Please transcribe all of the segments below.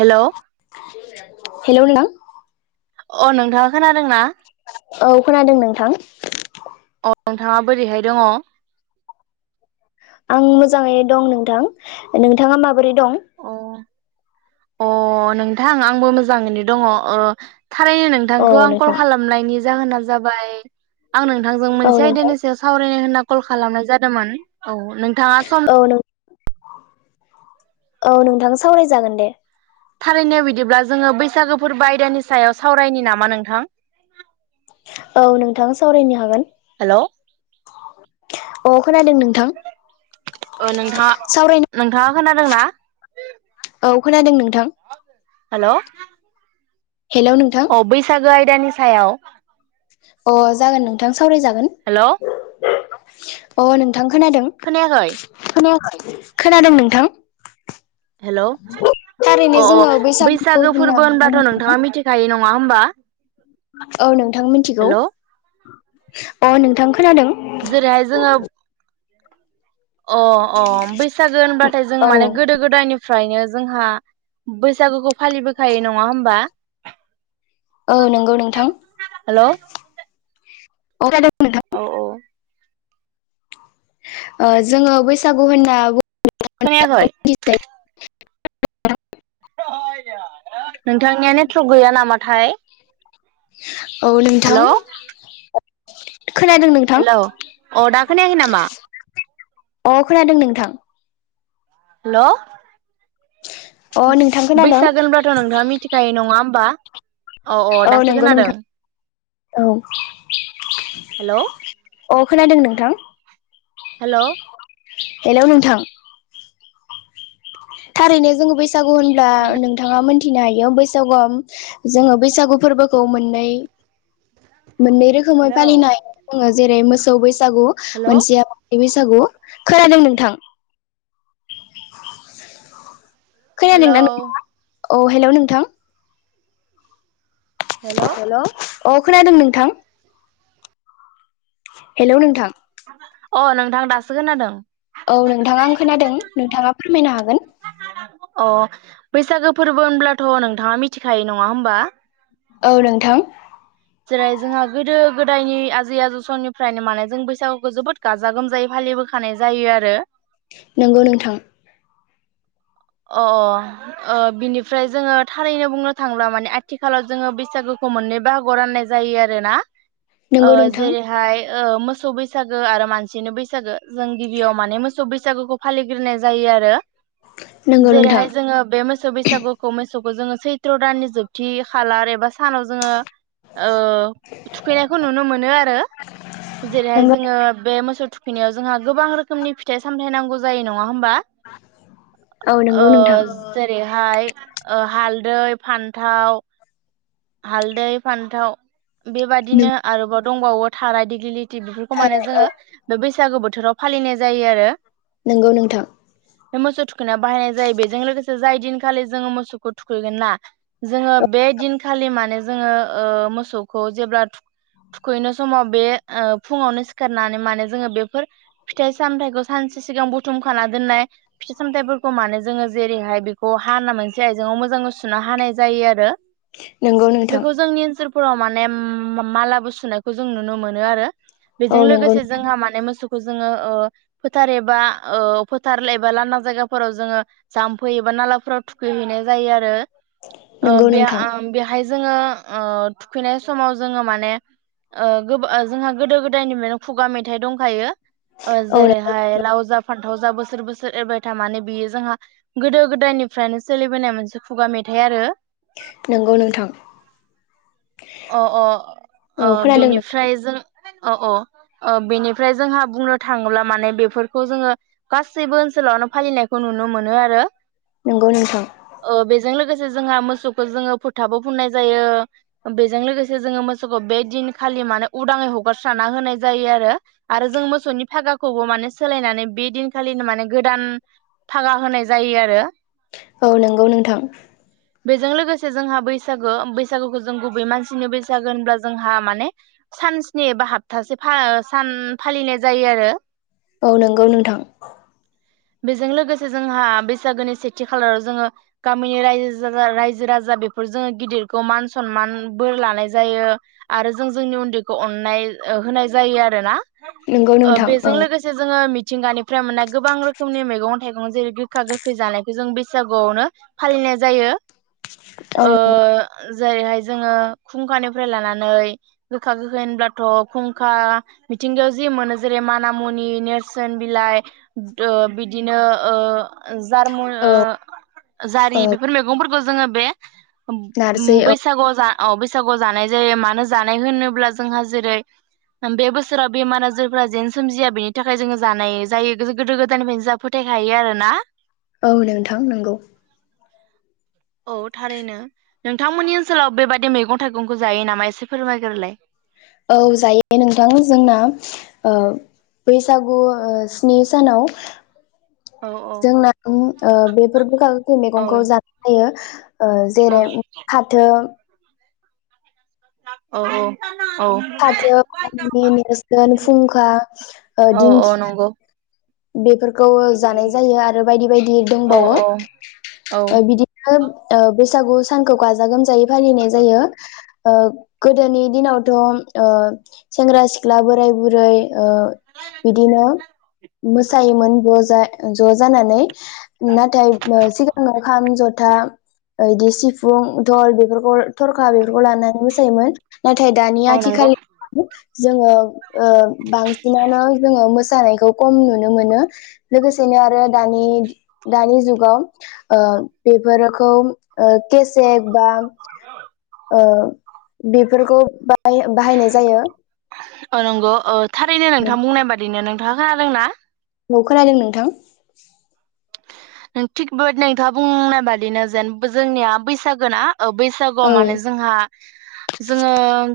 Hello hello नोंथां। अ' नोंथाङा खोनादों ना? औ खोनादों नोंथां। नोंथाङा बोरैहाय दङ? आं मोजाङै दं नोंथां। नोंथाङा माबोरै दं। अ' नोंथां आंबो मोजाङैनो दङ। ओ थारैनो औ नोंथांखौ आं कल नोंथां खालामनायनि जाहोना जाबाय आं नोंथांजों औ मोनसे नोंथां आयदानि सायाव सावरायनो होनना कल खालामनाय जादोमोन। औ नोंथाङा सम औ नों औ नोंथां सावरायजागोन दे। थारैनो बिदिब्ला जोङो बैसागो फोरबो आयदानि सायाव सावरायनि नामा नोंथां? औ नोंथां सावरायनो हागोन। हेलौ अ खोनादों नोंथां। ओ नोंथाङा, सावरायनो नोंथाङा खोनादोंना? औ खोनादों नोंथां। हेल' हेलौ नोंथां अ बैसागो आय दानि सायाव अ जागोन नोंथां। सावरायजागोन। हेलौ अ नों थां खोनादों खोनायाखै खोनायाखै खोनादों नोंथां। हेल थारैनो अ जोङो अ बैसागुखौ बैसागो होनना फोरबो होनबाथ नोंथाङा मिथिखायो नङा नङा होमबा? औ नों नोंथां मिथिगौ हेलौ अ नोंथां। खोनादों जेरैहाय जोङो अ अ बैसागो होनबाथाय जोंङो औ माने गोदो गोदायनिफ्रायनो जोंहा बैसागुखौ फालिबोखायो नङा होमबा औ नंगौ नोंथां हेलौ [unintelligible] औ औ। ओ जोङो बैसागु होनना बु खोनायाखै? [unintelligible] नोंथांनिया नेट्र गैया नामाथाय औ नोंथां हेलौ खोनादों नोंथां हेलौ अ दा खोनायाखै नामा अ खोनादों नोंथां हेल' अ नोंथां खोनादों बैसागोन होनब्लाथ' नोंथाङा मिथिखायो नङा बा औ नंगौ नोंथां औ हेलौ औ। खोनादों नोंथां? हेलौ हेलौ नोंथां। थारैनो जोङो बैसागु होनब्ला नोंथां नोंथाङा मोनथिनो हायो बैसागुआव जोङो बैसागु फोरबोखौ मोननै मोननै रोखोमै हेलौ फालिनाय दङो जेरै मोस सोबास सागु हेलौ मोनसेया [unintelligible] सागु खोनादों नोंथां। हेलोव अ हेलौ नोंथां। हेलौ, अख खोनादों नोंथां हेलौ नोंथां। अ नोंथां दासो खोनादों औ नोंथाङा आं खोनादों नोंथाङा फोरमायनो हागोन अ बैसागो फोरबो होनब्लाथ नोंथाङा मिथिखायो नङा होमबा औ नोंथां जेरै जोंहा गोदो गोदायनि आजै आजौ समनिफ्रायनो माने जों बैसागुखौ जोबोद गाजा गोमजायै फालिबोखानाय जायो आरो नंगौ नोंथां। अ अ बिनिफ्राय जोङो थारैनो बुंनो थांब्ला माने आथिखालाव जोङो बैसागोखौ मोननै बाहागोआव राननाय जायो आरोना नंगौ नोंथां जेरैहाय ओ मोसौ बैसागो आरो मानसिनि बैसागो जों गिबियाव माने मोसौ बैसागोखौ फालिग्रोनाय जायो आरो नंगौ नोंथां जेरैहाय जोङो बे मोसौ बैसागुखौ मोसौखौ जोङो। सैत्र दाननि जोबथि खालार एबा सानाव जोङो थुखैनायखौ नुनो मोनो आरो जेरैहाय नंगौ जोङो बे मोसौ थुखै फैनायाव जोंहा गोबां रोखोमनि फिथाइ सामथाय नांगौ जायो नङा होमबा। [unintelligible] ओ नोंथां जेरैहाय ओ हालदै फानथाव हालदै फान्थाव नों बेबादिनो आरोबाव दंबावो थारा दिग्लि बेफोरखौ माने थारै औ जोङो बे बैसागो बोथोर बोथोराव फालिनाय जायो आरो नंगौ नोंथां मोसै थुख थुखैना बाहायनाय जायो बेजों लोगोसे जाय दिनखालि जोङो मोसौखौ थुखैगोन ना जोङो बे दिनखालि माने जोङो ओ मोसौखौ जेब्ला थुखैनाय समाव बे ओ फुङावनो सिखारनानै माने जोङो बेफोर फिथाइ सामथायाइखौ सानसे सिगां बुथुमखाना दोननाय फिथाय सामथाइफोरखौ मानो जोङो जेरैहाय बेखौ हाना मोनसे आयजेंआव मोजाङै सुना हानाय जायो आरो। नंगौ नोंथां बेखौ जोंनि ओनसोल फोराव माने मालाबो सुनायखौ जों नुनो मोनो आरो। औ बेजों नंगौ लोगोसे जोंहा माने मोसौ जोङो ओ फोथार एबा ओ फोथार एबा लांदां जायगाफोराव जोङो जाम्फै एबा नालाफोराव थुखैहैनाय जायो आरो नंगौ ओम बेहाय नोंथां आं बेहाय जोङो थुखैनाय समाव जोङो माने गोबां जोंहा गोदो गोदायनिफ्रायनो खुगा मेथाइ दंखायो औ जेरैहाय लावजा फ थावजा बोसोर बोसोर एरबाय था माने बियो जोंहा गोदो गोदायनिफ्रायनो सोलिबोनाय मोनसे खुगा मेथाइ आरो नोंगौ नोंथां। अ अ अ औ खोनादों नोंथां बेनिफ्राय जों औ औ ओह बेनिफ्राय जोंहा बुंनोथाङोब्ला माने बेफोरखौजोङो गासैबो ओनसोलावनो फालिनायखौ नुनोमोनो आरो। नंगौ नोंथां। जोंलोगोसे जोंहा मोसौखौ जोंङो फोथाबो फुननाय जायो। बेजोंलोगोसे जोङो मोसौफो बे दिनखालि मानो उदाङै हगारस्रानाहोनाय जायो आरो। आरो जों मोसौनि फागा खौबो माने सोलायनानै बे दिनखालिनो माने गोदान थाखा होनाय जायो आरो औ नोगौ नोंथां। बेजोंलोगोसे जोंहा बैसागो बैसागुखौज जों गुबै मानसिनि बैसागो होनब्ला जोंहा माने सानस्नि एबा हप्तासे फा सान फालिनाय जायोआरो। औ नोंगौ नोंथां। बेजों लोगोसे जोंहा बैसागोनि सेथि खालाराव जोङो गामिनि रायजो रायजोराजा बेफोरजोङो गिदिरखौ मानस सनमान बोरलानाय जायो आरो जों जोंनि उन्दैखौ अननाय ओ होनाय जायो आरोना? नंगौ ओह नोंथां औ बेजोंलोगोसेजोङो मिथ मिथिंगानिफ्राय मोनाय गोबांरोखोमनि मैगं थाइगं जेरै गोखा गोखै जानायखोजों बैसागुआवनो फालिनायजायो। औ ओ जेरैहाय जोङो खुंखानिफ्रायलानानै गोखा गोखै होनब्लाथ खुंखा मिथिंगायाव जि मोनो जेरै मानामुनि नेरसोनबिलाइ ओ बिदिनो ओ जारमय औ ओह जारि बेफोर मैगंफोर [unintelligible] जोङो बे नारज। [unintelligible] बा अ बैसागोआव जानायजायो मानोजानायहोनोब्ला जोंहा जेरै बे बोसोराव बेमार आजारफोराजेन सोमजिया बेनिथाखाय जोंङो जानायजायो गोजोगोदायनिफ्रयनो जाहा फोथायखायो आरोना। औ नोंथां नोगौ। औ थारैनो नोंथांमोननि ओनसोलाव बेबादि मैगं थाइगंखो जायोनामा एसे फोरमायग्रोलाय। औ जायो नोंथां जोंना ओह बैसागु ओह स्निसानाव औ जोंना उम ओह बेफोर गोखा गोखै औ मैगंखौ जाबायथायो। ओ जेरै उम फाथो औ औ। फाथो [unintelligible] फुंखा ओ औ औ दिंखिया। नंगौ बेफोर [unintelligible] जानाय जायो आरो बायदि बायदि औ दंबावो औ ओह औ बिदिनो। ओह बैसागु सानखौ गाजा गोमजायै। फालिनायजायो। ओह गोदोनि दिनावथ ओह सेंग्रा सिख्ला बोराय बुरै ओह बिदिनो ओह ज जानानै नाथाय ओह सिगाङाव खाम जथा। औ दि सिफुं दल बेफोरखौ थरखा बेफोरखौ लानानै मोसायोमोन नाथायाय दानि आथि नंगौ खालि जोङो बांसिनानो जोङो मोस थानायखौ खम नुनो मोनो लोगोसेनो आरो दानि-दानि जुगाव ओ बेफोरखौ ओ केसे बा ओ बेफोरखौ बाहाय बाहायनाय जायो‌। अं नंगौ। थारैनो नोंथां बुंनाय बादिनो नों [unintelligible] खोनादों ना? औ खोनादों नोंथां। नों थिगबो नोंथाङा बुंनाय बादिनो जेन जोंनिया बैसागोना। बैसागुआव औ माने जोंहा जोङो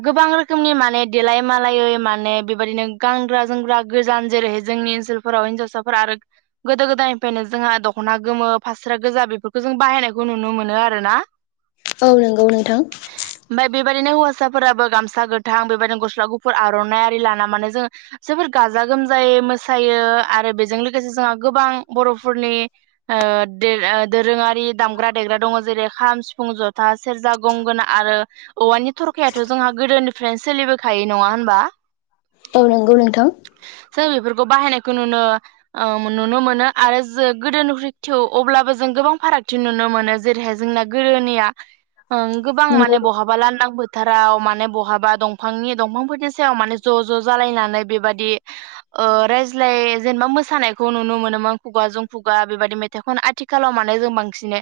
गोबां रोखोम रोखोमनि माने देलाय मालायै माने बेबायाददिनो गानग्रा जोमग्रा गोजान जेरैहाय जोंनि ओनसोलफोराव हिनजावसाफोरा आरो गोदो गोदायनिफ्रायनो जोंहा दख। खना गोमो फास्रा गोजा बेफोरखौ जों बाहायनायखौ नुनो मोनो आरो ना। औ नंगौ नोंथां। ओमफ्राय बेबायदिनो हौवासाफोराबो गामसा गोथां बेबायदिनो गस्ला गुफुर आरनाइ आरि लाना मे जों जोबोर गाजा गोमजायै मोसायो आरो बेजों लोगोसे जोंहा गोबां बरफोरनि आ दोर दामग्रा देग्रा दङ जेरै खाम सिफुं जथा सेरजा गंगोना आरो औवानि थरखायाथ जोंहा गोदोनिफ्रायनो सोलिबोखायो नङा होनबा औ नंगौ नोंथां जों बेफोरखौ बाहायनायखौ नुनो ओ नुनो मोनो आरो जों गोदोनिख थेउ अब्लाबो जों गोबां फारागथि नुनो मोनो जेरैहाय जोंना गोदोनिया ओ गोबां नंगौ माने बहाबा लाननांबो फोथाराव माने बहाबा दंफांनि दंफांफोरनि सायाव माने ज' ज'जालायनानै बेबाददि रायज्लाय जेनेबा मोसानायखौ नुनो मोनोमोन खुगाजों खुगा बेबदि मेथाइखौनो आथिखालाव माने जों बांसिन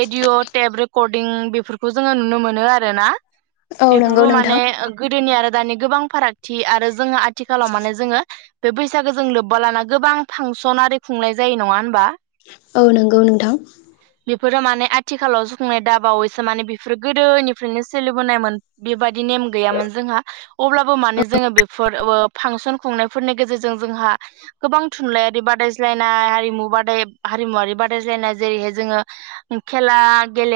रेडिअ टेब रेकर्डिं बेफोरखौ जोङो नुनो मोनो आर ना औ नंगौ बेफोरबो माने नोंथां गोदोनि आरो दानि गोबां फारागथि आरो जोङो आथिखालाव माने जोङो बे बैसागो जों लोब्बा लाना गोबां फांसन आरो खुंनाय जायो नङा हो औ नंगौ नोंथां बेफोरो माने आथिखालाव जुखुंनाय दाबावैसो माने बेफोरो गोदोनिफ्रायनो सोलिबोनायमोन बेबायादि नेम गैयामोन जोंहा अब्लाबो माने जोङो बेफोर ओ। फांसन खुंनायफोरनि गेजेरजों जोंहा गोबां थुनलाइयारि बादायज्लायनाय हारिमु बाद हम बनाय जेरै जो खेला गेल।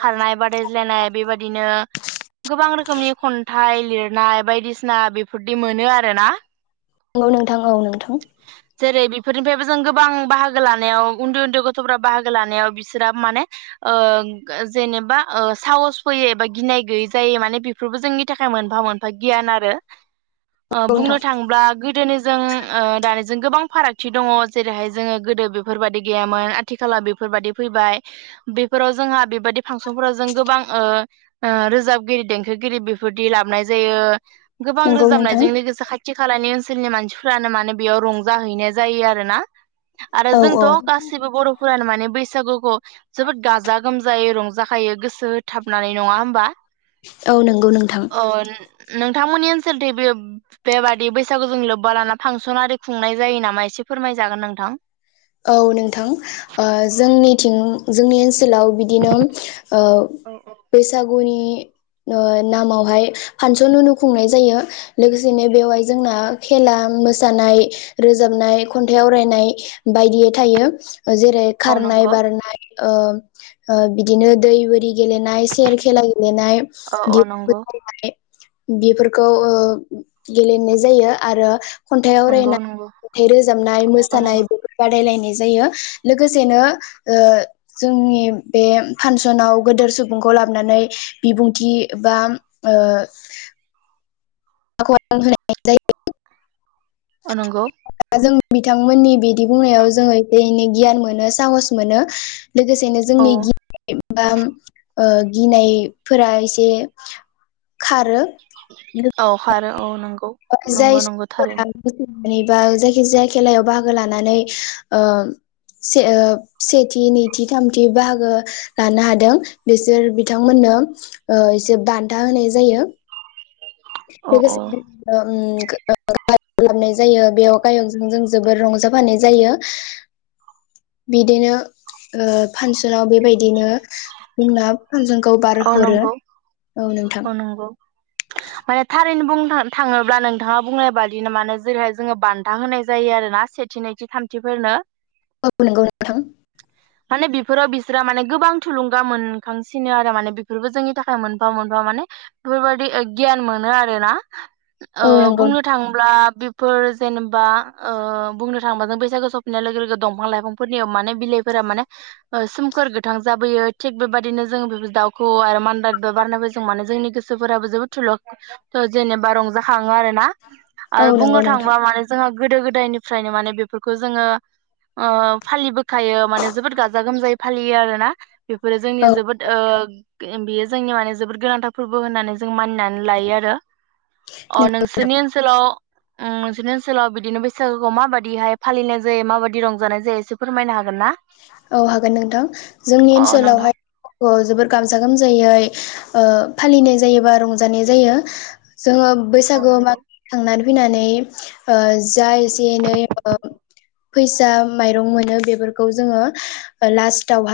खारनाय बादायलायनाय बेबायदिनो गोबां रो खोमनि खन्थाइ लिरनाय बायदिसिना बेफोरदि मोनो आरो ना। औ नोंथां औ नोंथां जेरै बेफोरनिफ्रायबो जों गोबां बाहागो बाहागो लानायाव उन्दै उन्दै गथफोरा बाहागो लानायाव बिसोराबो माने ओ गो जेनेबा ओ साहस फैयो एबा गिनाय गैयै जायो माने बेफोरबो जोंनि थाखाय मोनफा मोनफा गियान आरो ओ नोंथां बुंनो थाङोब्ला गोदोनि जों ओ दानि जों गोबां फारागथि दङ जेरैहाय जोङो गोदो बेफोरबादि गैयामोन आथिखाला बेफोरबायदि फैबाय बेफोराव जोंहा बेबायदि फांसनफोराव जों गोबां ओओ रोजाबगिरि देंखोगिरि बेफोरदि लाबनाय जायो। गोबां नंगौ नोंथां रोजाबनायजों लोगोसे खाथि खालानि ओन सोलनि मानसिफोरानो माने बेयाव रंजाहैनाय जायो आरोना आरो औ जोंथ औ गासिबो बरफोरानो माने बैसागुख जोबोद गाजा गोमजायै रंज जाखायो गोसो होथाबनानै नङा होमबा? औ नों अन नोंथांमोननि ओनसोलथि बे बेबादि बैसागु जों लोब्बा लाना फांसन आरि खुंनाय जायो नामा एसे फोरमायजागोन नोंथां । औ नोंथां ओ जोंनिथिं जोंनि ओनस सोलाव बिदिनो ओ औ औ बैसागुनि ओम नामावहाय फांसन होनो खुंनाय जायो लोगोसेनो बेवहाय जोंना खेला मोसानाय रोजाबनाय खन्थाइ आवरायनाय। बायदियै थायो। जेरै औ खारनाय नंगौ बारनाय ओ बिदिनो दै बोरि गेलेनाय सेर खेला गेलेनाय औ औ नंगौ [unintelligible] बेफोरखौ ओ गेलेनाय जायो आरो। खन्थाइ नंगौ आवरायनाय नंगौ खन्थाइ रोजाबनाय औ मोसानाय। नंगौ रायलायनाय जायो लोगोसेनो ओ जोंनि बे फानसनाव गोदोर सुबुंखौ लाबोनानै बिबुंथि बा ओ [unintelligible] अ नंगौ। जों बिथांमोननि बिदि बुंनायाव जोङो एसे एनै गियान मोनो साहस मोनो। लोगोसेनो औ जोंनि गि बा ओ गिनायफोरा एसे खारो। औ खारो औ नंगौ। नंगौ जायस नंगौ [unintelligible] थारैनो बोरैबा जायखि जाया खेलायाव बाहागो लानानै ओ से ओ सेथि नैथि थामथि बाहागो लानो हादों बिसोर बिथांमोननो ओ एसे बान्था होनाय जायो। औ औ लोगोसे ओ ओम [unintelligible] खालामनाय जायो। बेयाव गायकजों जोंजों। बोर रंजाबानो जायो बिदिनो ओ फानसनाव बेबायदिनो जोंनाब हजों गाव औ बारहरो नंगौ औ नोंथां। माने थारैनो बुंनो था थाङोब्ला नोंथाङा बुंनाय बादिनो माने जेरैहाय जोङो बान्था होनाय जायो आरोना सेथि नैथि थामथिफोरनो औ नोंगौ नोंथां। माने बेफोराव बिस्रा माने गोबां थुलुंगा मोनखांसिनो आ माने बेफोरबो जोंनि थाखाय मोनफा मोनफा माने बेफोरबायदि ओ गियान मोनो आरो ना। ओ औ नंगौ बुंनो थाङोब्ला बिब फोर जेनेबा ओ बुंनो थाङोबा जों बैसागो सफैनाय लोगो लोगो दंफां लाइफांफोरनियाव माने बिलाइफोरा माने ओ सोमखोर गोथां जाबोयो थिग बेबादिनो जों बेबाद दाउ खौऔ आरो मान्दार बिबार बारनाय जों माने जोंनि गोसोफोराबो जोबोद थुलग जेनेबा रंजाखा [unintelligible] औ आरो नंगौ बुंनो नोंथां थांबा माने जोंहा गोदो गोदायनिफ्रायनो माने बेफोरखौ जोङो ओ फालिबोखायो माने जोबोद गाजा गोमजायै फालियो आरोना बेफोरो जोंनि औ जोबोद ओ बे बेयो जोंनि माने जोबोद गोनांथार फोरबो होननानै जों मानिनानै लायो आरो अ नोंसिनि ओनसोलाव ओम नोंसोरनि ओनसोलाव बिदिनो बैसागुखौ माबायदिहाय फालिनाय जायो माबायदि रंजानाय जायो एसे फोरमायनो हागोन ना? औ हागोन नोंथां जोंनि अ नोंथां ओनसोलावहाय अ जोबोर गाजा गोमजायै ओ फालिनाय जायोबा रंजानाय जायो। जोङो औ बैसागोआव नंगौ मागि खांनानै फैनानै ओ जा एसे एनै ओ फैसा माइरं मोनो बेफोरखौ जोङो ओ लास्टआवहाय